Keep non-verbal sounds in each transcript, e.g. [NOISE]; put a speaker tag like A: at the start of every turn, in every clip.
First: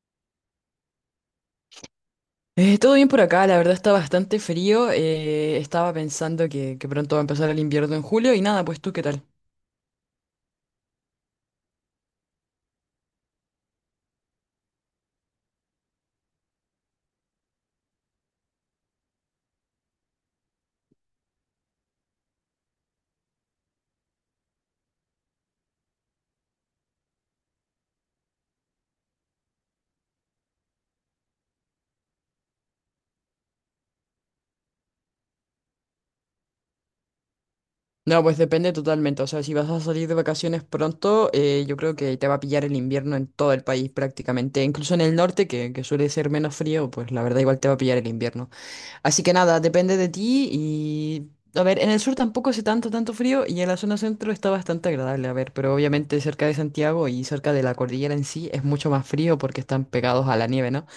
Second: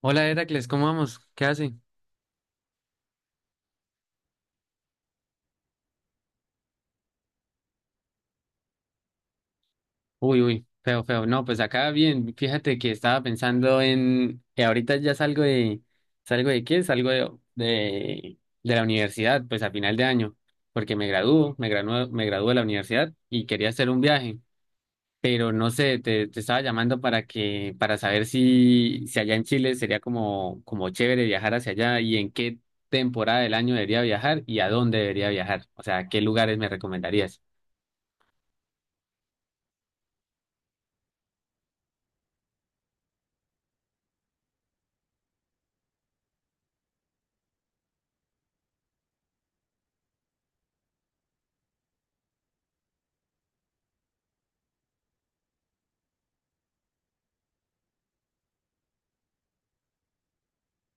A: Hola Heracles, ¿cómo vamos? ¿Qué hace?
B: Todo bien por acá, la verdad está bastante frío. Estaba pensando que pronto va a empezar el invierno en julio y nada, pues tú, ¿qué tal?
A: Uy, uy, feo, feo. No, pues acá bien. Fíjate que estaba pensando en que ahorita ya ¿salgo de qué? Salgo de la universidad, pues a final de año, porque me gradúo de la universidad y quería hacer un viaje, pero no sé, te estaba llamando para que, para saber si allá en Chile sería como chévere viajar hacia allá y en qué temporada del año debería viajar y a dónde debería viajar. O sea, ¿qué lugares me recomendarías?
B: No, pues depende totalmente. O sea, si vas a salir de vacaciones pronto, yo creo que te va a pillar el invierno en todo el país prácticamente. Incluso en el norte, que suele ser menos frío, pues la verdad igual te va a pillar el invierno. Así que nada, depende de ti y... A ver, en el sur tampoco hace tanto frío y en la zona centro está bastante agradable, a ver, pero obviamente cerca de Santiago y cerca de la cordillera en sí es mucho más frío porque están pegados a la nieve, ¿no?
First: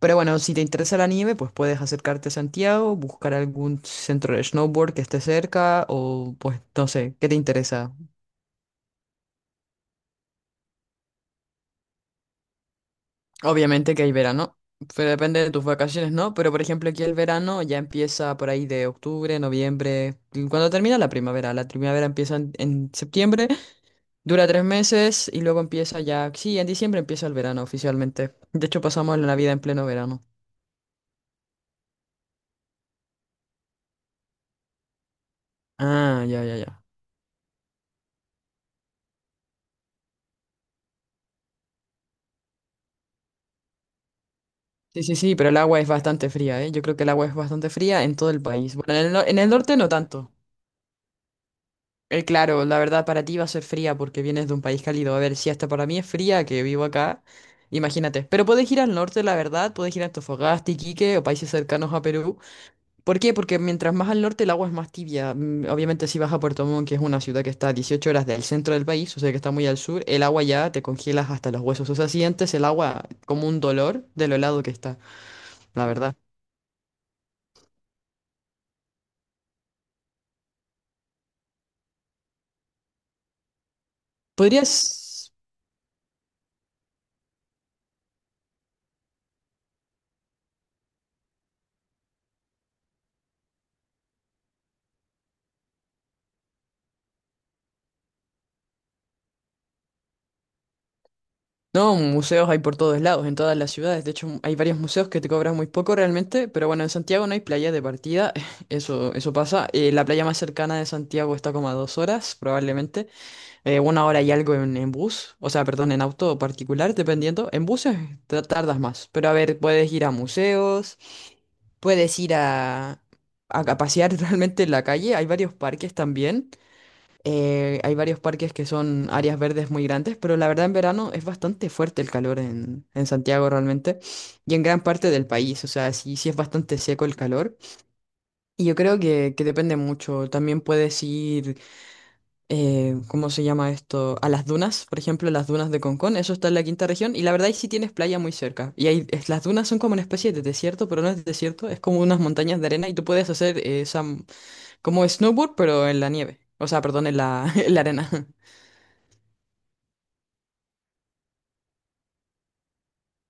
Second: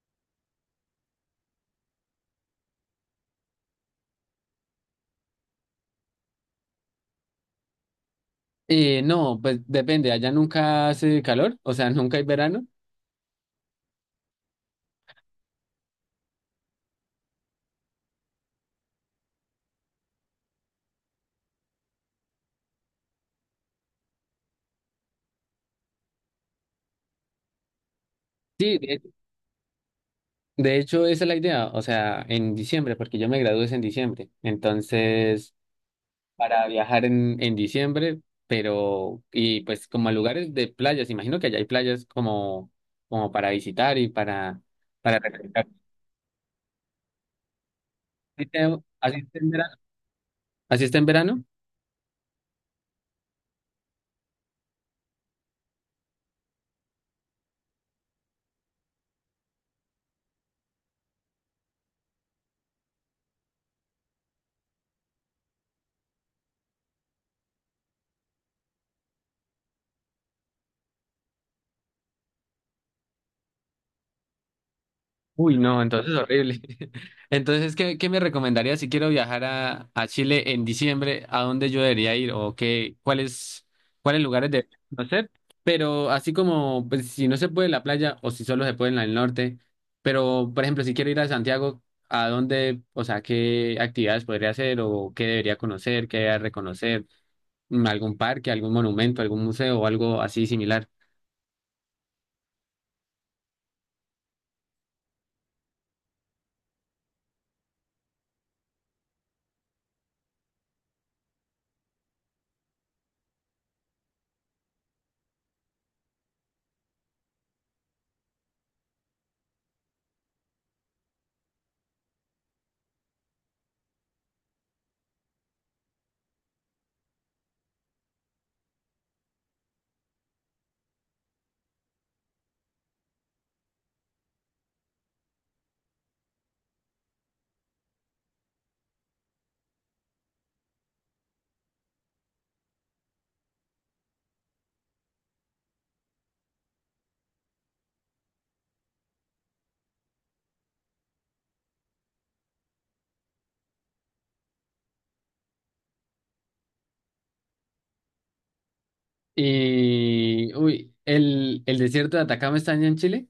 B: Pero bueno, si te interesa el anime, pues puedes acercarte a Santiago, buscar algún centro de snowboard que esté cerca o pues no sé, ¿qué te interesa?
A: No, pues depende, allá nunca hace calor, o sea, [LAUGHS] nunca hay verano.
B: Obviamente que hay verano, pero depende de tus vacaciones, ¿no? Pero por ejemplo aquí el verano ya empieza por ahí de octubre, noviembre, y cuando termina la primavera. La primavera empieza en septiembre, dura tres meses y luego empieza ya, sí, en diciembre empieza el verano oficialmente. De
A: Sí,
B: hecho
A: de,
B: pasamos la Navidad en pleno verano.
A: de hecho esa es la idea, o sea, en diciembre, porque yo me gradué es en diciembre, entonces
B: Ah, ya, ya,
A: para
B: ya.
A: viajar en diciembre, pero, y pues como a lugares de playas, imagino que allá hay playas como para visitar y para,
B: Sí, sí,
A: para
B: sí, pero el
A: refrescar.
B: agua es bastante fría, ¿eh? Yo creo que el agua es bastante fría en todo el
A: Así
B: país.
A: está
B: Bueno, en el,
A: así
B: en
A: está
B: el
A: en verano.
B: norte no tanto.
A: ¿Así está en verano?
B: Claro, la verdad para ti va a ser fría porque vienes de un país cálido. A ver, si hasta para mí es fría que vivo acá, imagínate. Pero puedes ir al norte, la verdad, puedes ir a Antofagasta, Iquique o países cercanos a Perú. ¿Por qué? Porque mientras más al norte el agua es más tibia. Mm, obviamente si vas a Puerto Montt, que es una ciudad que está a 18 horas del centro del país, o sea que está muy al sur, el agua ya te congelas hasta los huesos. O sea, sientes el agua como un dolor de lo helado que está,
A: Uy, no,
B: la
A: entonces
B: verdad.
A: horrible. [LAUGHS] Entonces, ¿qué me recomendaría si quiero viajar a Chile en diciembre? ¿A dónde yo debería ir? ¿O cuáles lugares debería conocer?
B: Podrías...
A: Pero así como, pues, si no se puede en la playa o si solo se puede en el norte, pero, por ejemplo, si quiero ir a Santiago, ¿a dónde, o sea, qué actividades podría hacer o qué debería conocer, qué debería reconocer? ¿Algún parque, algún monumento, algún museo o algo así similar?
B: No, museos hay por todos lados, en todas las ciudades. De hecho, hay varios museos que te cobran muy poco realmente, pero bueno, en Santiago no hay playa de partida, [LAUGHS] eso pasa. La playa más cercana de Santiago está como a dos horas, probablemente. Una hora y algo en bus, o sea, perdón, en auto particular, dependiendo. En buses tardas más, pero a ver, puedes ir a museos, puedes ir a pasear [LAUGHS] realmente en la calle. Hay varios parques también. Hay varios parques que son áreas verdes muy grandes, pero la verdad en verano es bastante fuerte el calor en Santiago realmente y en gran parte del país, o sea, sí, sí es bastante seco el calor y yo creo que depende mucho. También puedes ir, ¿cómo se llama esto? A las dunas, por ejemplo, las dunas de Concón, eso está en la quinta región y la verdad ahí sí tienes playa muy cerca y ahí las dunas son como una especie de desierto, pero no es desierto, es como unas montañas de arena y tú puedes hacer como snowboard, pero en la nieve, o sea, perdón, en la, [LAUGHS] en la arena.
A: Y, uy, ¿el desierto de Atacama está allá en Chile?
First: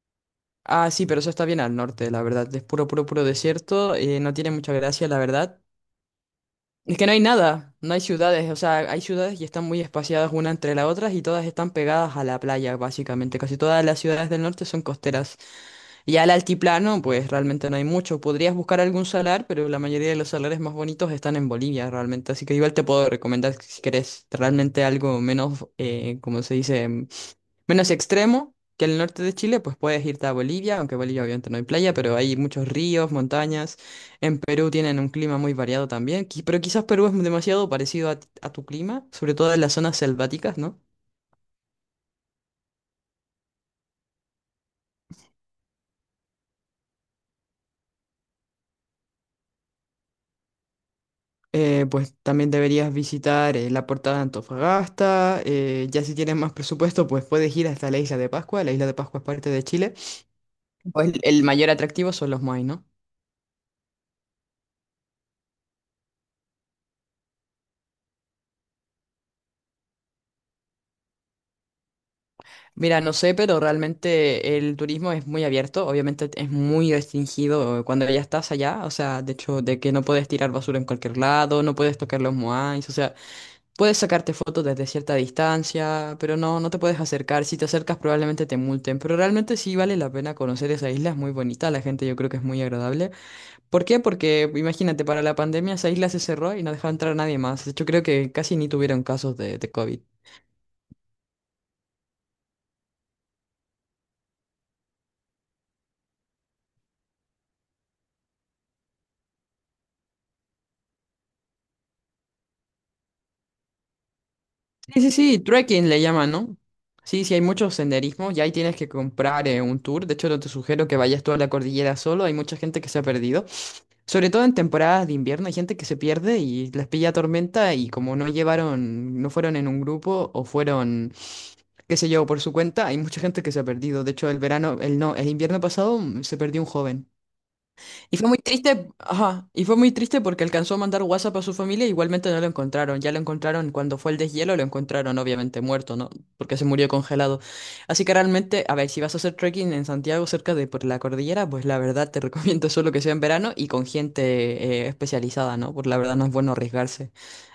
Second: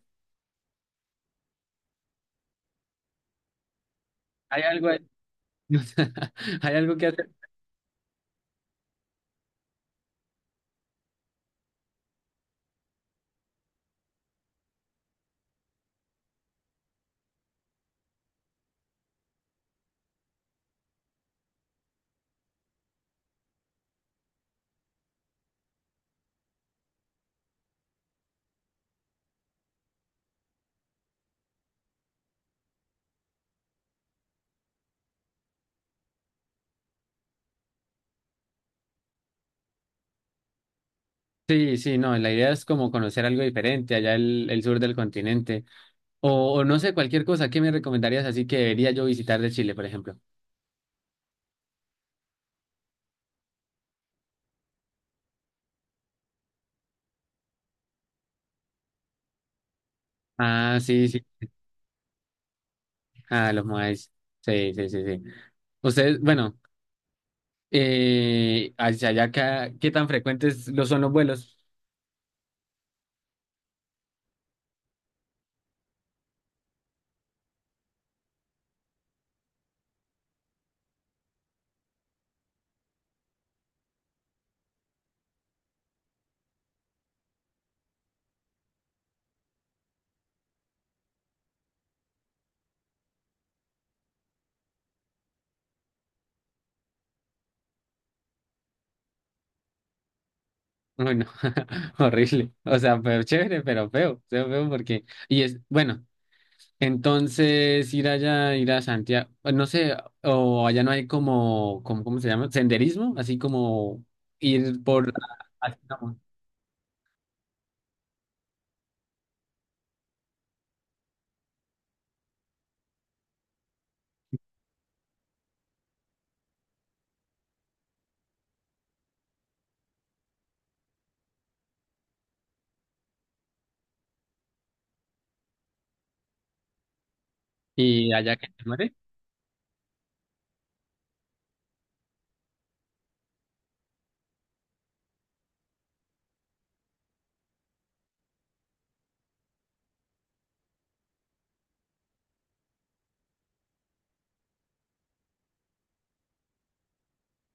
B: Ah, sí, pero eso está bien al norte, la verdad. Es puro, puro, puro desierto. No tiene
A: Hay
B: mucha
A: algo, ahí-
B: gracia, la verdad.
A: [LAUGHS] Hay
B: Es
A: algo
B: que
A: que
B: no hay
A: hacer.
B: nada, no hay ciudades. O sea, hay ciudades y están muy espaciadas una entre las otras y todas están pegadas a la playa, básicamente. Casi todas las ciudades del norte son costeras. Y al altiplano, pues realmente no hay mucho. Podrías buscar algún salar, pero la mayoría de los salares más bonitos están en Bolivia, realmente. Así que igual te puedo recomendar, si querés, realmente algo menos, como se dice? Menos extremo que el norte de Chile, pues puedes irte a Bolivia, aunque Bolivia obviamente no hay playa, pero hay muchos ríos, montañas. En Perú tienen un clima muy variado también, pero quizás Perú es demasiado parecido a tu clima, sobre todo en las zonas selváticas, ¿no?
A: Sí, sí, no, la idea es como conocer algo diferente allá el sur del continente. O no sé, cualquier cosa que me recomendarías así que debería yo visitar de Chile, por ejemplo.
B: Pues también deberías visitar la Portada de Antofagasta, ya si tienes más presupuesto, pues puedes ir hasta la Isla de Pascua, la Isla de Pascua es parte de Chile.
A: Ah, sí,
B: Pues
A: sí.
B: el mayor atractivo son los moai, ¿no?
A: Ah, los Moais. Sí, sí, sí, sí. Ustedes, bueno, hacia allá, ¿acá qué tan frecuentes lo son los vuelos?
B: Mira, no sé, pero realmente el turismo es muy abierto, obviamente es muy restringido cuando ya estás allá, o sea, de hecho, de que no puedes tirar basura en cualquier lado, no puedes tocar los moais, o sea, puedes sacarte fotos desde cierta distancia, pero no, no te puedes acercar, si te acercas probablemente te multen, pero realmente sí vale la pena conocer esa isla, es muy bonita, la gente yo creo que es muy agradable. ¿Por qué? Porque imagínate, para la pandemia esa isla se cerró y no dejaba entrar a nadie más, de hecho creo que casi ni tuvieron casos de COVID.
A: Bueno, [LAUGHS] horrible. O sea, pero chévere, pero feo, feo, feo porque… Y es, bueno. Entonces, ir allá, ir a Santiago, pues, no sé, o allá no hay ¿cómo se llama? Senderismo, así como ir
B: Sí, sí,
A: por,
B: sí,
A: así
B: trekking le
A: como,
B: llaman, ¿no? Sí, sí, hay muchos senderismos y ahí tienes que comprar un tour. De hecho, no te sugiero que vayas toda la cordillera solo. Hay mucha gente que se ha perdido. Sobre todo en temporadas de invierno hay gente que se pierde y les pilla tormenta y como no llevaron, no fueron en un grupo o fueron, qué sé yo, por su cuenta, hay mucha gente que se ha perdido. De hecho, el verano, el no, el invierno pasado se perdió un joven.
A: y
B: Y fue
A: allá
B: muy
A: que te
B: triste,
A: muere.
B: ajá, y fue muy triste porque alcanzó a mandar WhatsApp a su familia, igualmente no lo encontraron. Ya lo encontraron cuando fue el deshielo, lo encontraron obviamente muerto, ¿no? Porque se murió congelado. Así que realmente, a ver, si vas a hacer trekking en Santiago cerca de por la cordillera, pues la verdad te [LAUGHS] recomiendo solo que sea en verano y con gente especializada, ¿no? Porque la verdad no es bueno arriesgarse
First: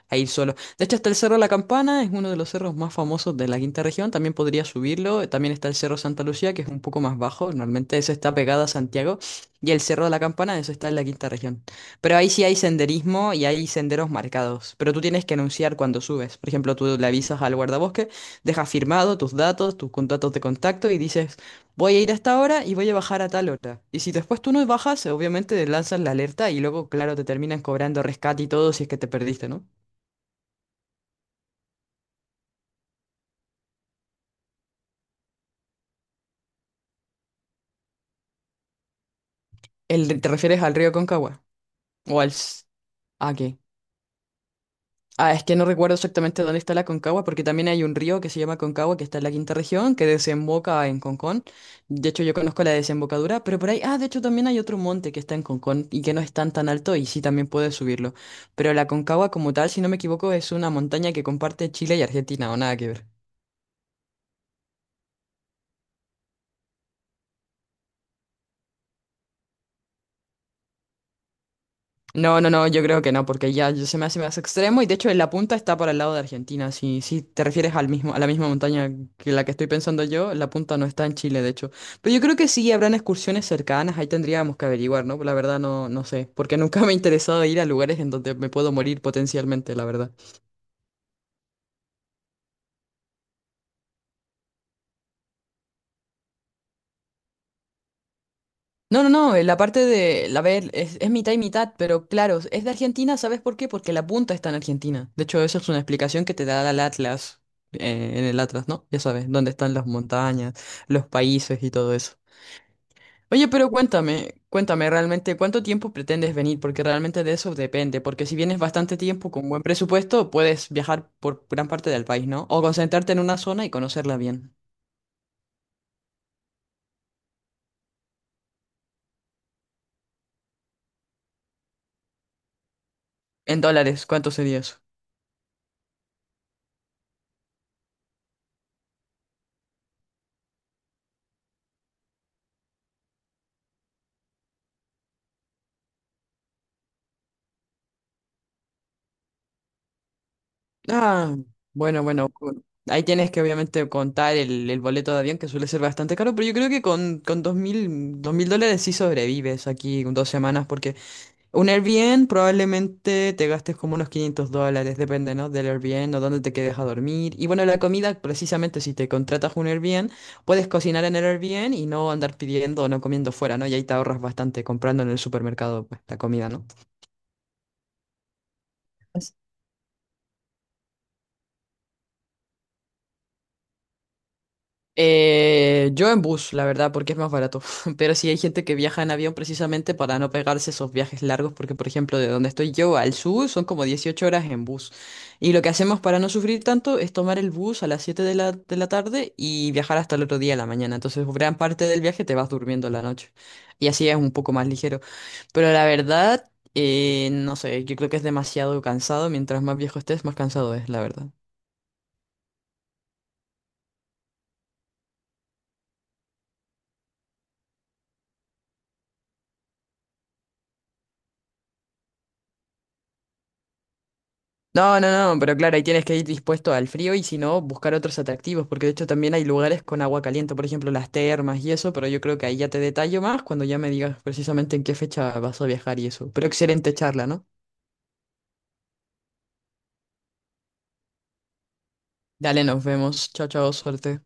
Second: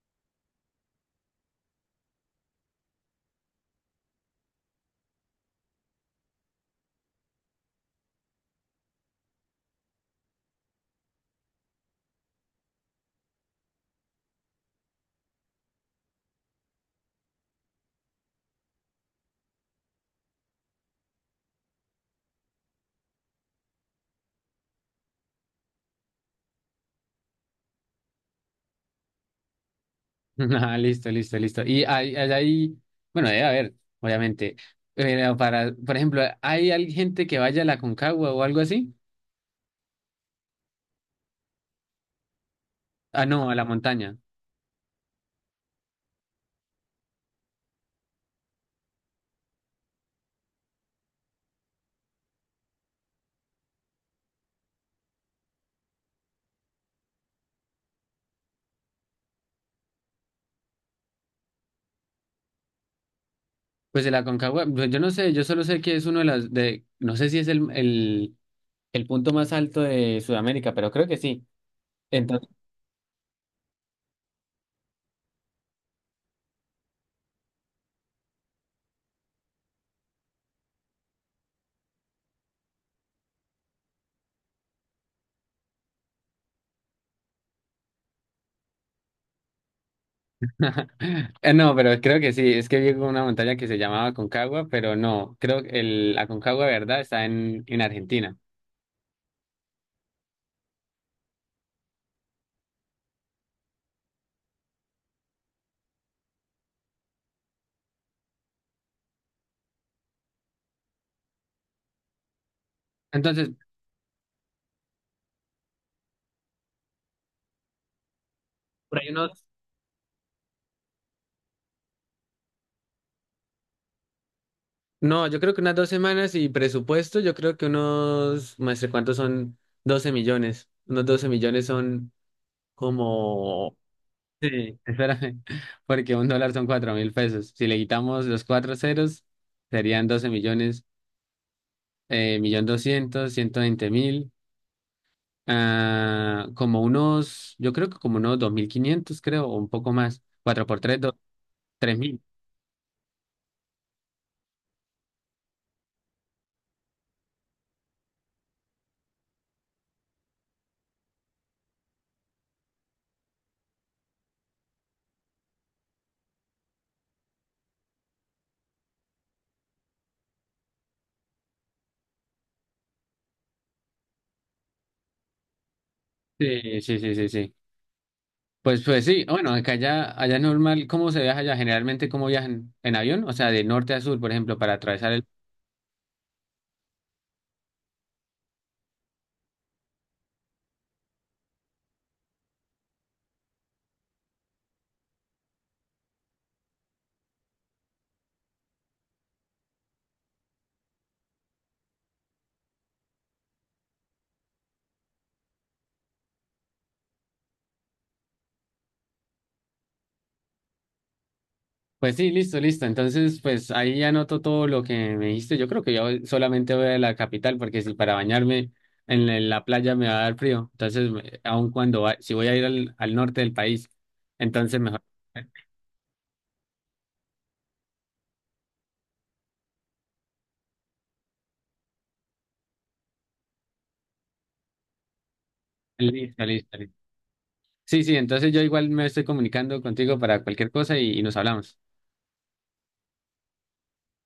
B: a ir solo. De hecho, está el Cerro La Campana, es uno de los cerros más famosos de la quinta región, también podría subirlo. También está el Cerro Santa Lucía, que es un poco más bajo, normalmente ese está pegado a Santiago. Y el Cerro de la Campana, eso está en la quinta región. Pero ahí sí hay senderismo y hay senderos marcados. Pero tú tienes que anunciar cuando subes. Por ejemplo, tú le avisas al guardabosque, dejas firmado tus datos, tus contactos de contacto y dices, voy a ir a esta hora y voy a bajar a tal hora. Y si después tú no bajas, obviamente te lanzas la alerta y luego, claro, te terminan cobrando rescate y todo si es que te perdiste, ¿no?
A: [LAUGHS] Ah, listo, listo, listo. Allá hay, bueno, debe haber, obviamente, pero para, por ejemplo, ¿hay gente que vaya a la Concagua o algo así?
B: El, ¿te refieres al río Concagua? ¿O al... s-
A: Ah,
B: Ah,
A: no, a
B: ok.
A: la montaña.
B: Ah, es que no recuerdo exactamente dónde está la Concagua, porque también hay un río que se llama Concagua, que está en la quinta región, que desemboca en Concón. De hecho, yo conozco la desembocadura, pero por ahí, ah, de hecho también hay otro monte que está en Concón y que no es tan tan alto y sí también puedes subirlo. Pero la Concagua como tal, si no me equivoco, es una montaña que comparte Chile y Argentina, o nada que ver.
A: Pues de la Concagua, yo no sé, yo solo sé que es uno de las, de, no sé si es el punto más alto de Sudamérica, pero creo que sí.
B: No, no, no, yo creo que no, porque ya se me hace más extremo y de hecho en la punta está para el lado de Argentina. Si, si te refieres al mismo, a la misma montaña que la que estoy pensando yo, la punta no está en Chile, de hecho. Pero yo creo que sí habrán excursiones cercanas, ahí tendríamos que averiguar, ¿no? La verdad no, no sé, porque nunca me ha interesado ir a lugares en donde me puedo morir potencialmente, la verdad.
A: No, pero creo que sí, es que vi una montaña que se llamaba Aconcagua, pero no, creo que el Aconcagua de verdad está en Argentina.
B: No, no, no, la parte de, la ver, es mitad y mitad, pero claro, es de Argentina, ¿sabes por qué? Porque la punta está en Argentina. De hecho, esa es una explicación que te da el Atlas, en el Atlas, ¿no? Ya sabes, dónde están las montañas, los países y todo eso. Oye,
A: Entonces,
B: pero cuéntame, cuéntame realmente, ¿cuánto tiempo pretendes venir? Porque realmente de eso depende, porque si vienes bastante
A: por ahí
B: tiempo
A: unos,
B: con buen presupuesto, puedes viajar por gran parte del país, ¿no? O concentrarte en una zona y conocerla bien.
A: no, yo creo que unas dos semanas y presupuesto, yo creo que unos, maestre, ¿cuántos son? 12 millones. Unos 12 millones son
B: En
A: como…
B: dólares, ¿cuánto sería eso?
A: Sí, espérame, [LAUGHS] porque un dólar son 4.000 pesos. Si le quitamos los cuatro ceros, serían 12 millones, millón doscientos, 120.000. Ah, como unos, yo creo que como unos 2.500 creo, o un poco más. Cuatro por 3,
B: Ah, bueno,
A: 3.000.
B: bueno. cu- Ahí tienes que obviamente contar el boleto de avión que suele ser bastante caro, pero yo creo que con dos mil dólares sí sobrevives aquí con dos semanas, porque un Airbnb probablemente te gastes como unos $500, depende, ¿no? Del Airbnb o dónde te quedes a dormir. Y bueno, la comida, precisamente si te contratas un Airbnb, puedes cocinar en el Airbnb y no andar pidiendo o no comiendo fuera, ¿no? Y ahí te ahorras bastante comprando en el supermercado, pues, la comida, ¿no?
A: Sí, sí, sí, sí, sí. Pues sí, bueno, acá allá, allá es normal, ¿cómo se viaja allá? Generalmente, ¿cómo viajan? ¿En avión? O sea, de norte a sur, por ejemplo, para atravesar el…
B: Yo en bus, la verdad, porque es más barato. [LAUGHS] Pero sí hay gente que viaja en avión precisamente para no pegarse esos viajes largos, porque por ejemplo, de donde estoy yo al sur son como 18 horas en bus. Y lo que hacemos para no sufrir tanto es tomar el bus a las 7 de la tarde y viajar hasta el otro día de la mañana. Entonces, gran parte del viaje te vas durmiendo la noche. Y así es un poco más ligero. Pero la verdad, no sé, yo creo que es demasiado cansado. Mientras más viejo estés, más cansado es, la verdad.
A: Pues sí, listo, listo. Entonces, pues ahí ya anoto todo lo que me dijiste. Yo creo que yo solamente voy a la capital, porque si para bañarme en la playa me va a dar frío. Entonces, aun cuando, si voy a ir al norte del país, entonces
B: No,
A: mejor.
B: no, no, pero claro, ahí tienes que ir dispuesto al frío y si no, buscar otros atractivos, porque de hecho también hay lugares con agua caliente, por ejemplo, las termas y eso, pero yo creo que ahí ya te detallo más cuando ya me digas precisamente en qué fecha vas a viajar y eso.
A: Listo,
B: Pero
A: listo,
B: excelente
A: listo.
B: charla, ¿no?
A: Sí, sí, entonces yo igual me estoy comunicando contigo para cualquier cosa y nos hablamos.
B: Dale, nos vemos. Chao, chao, suerte.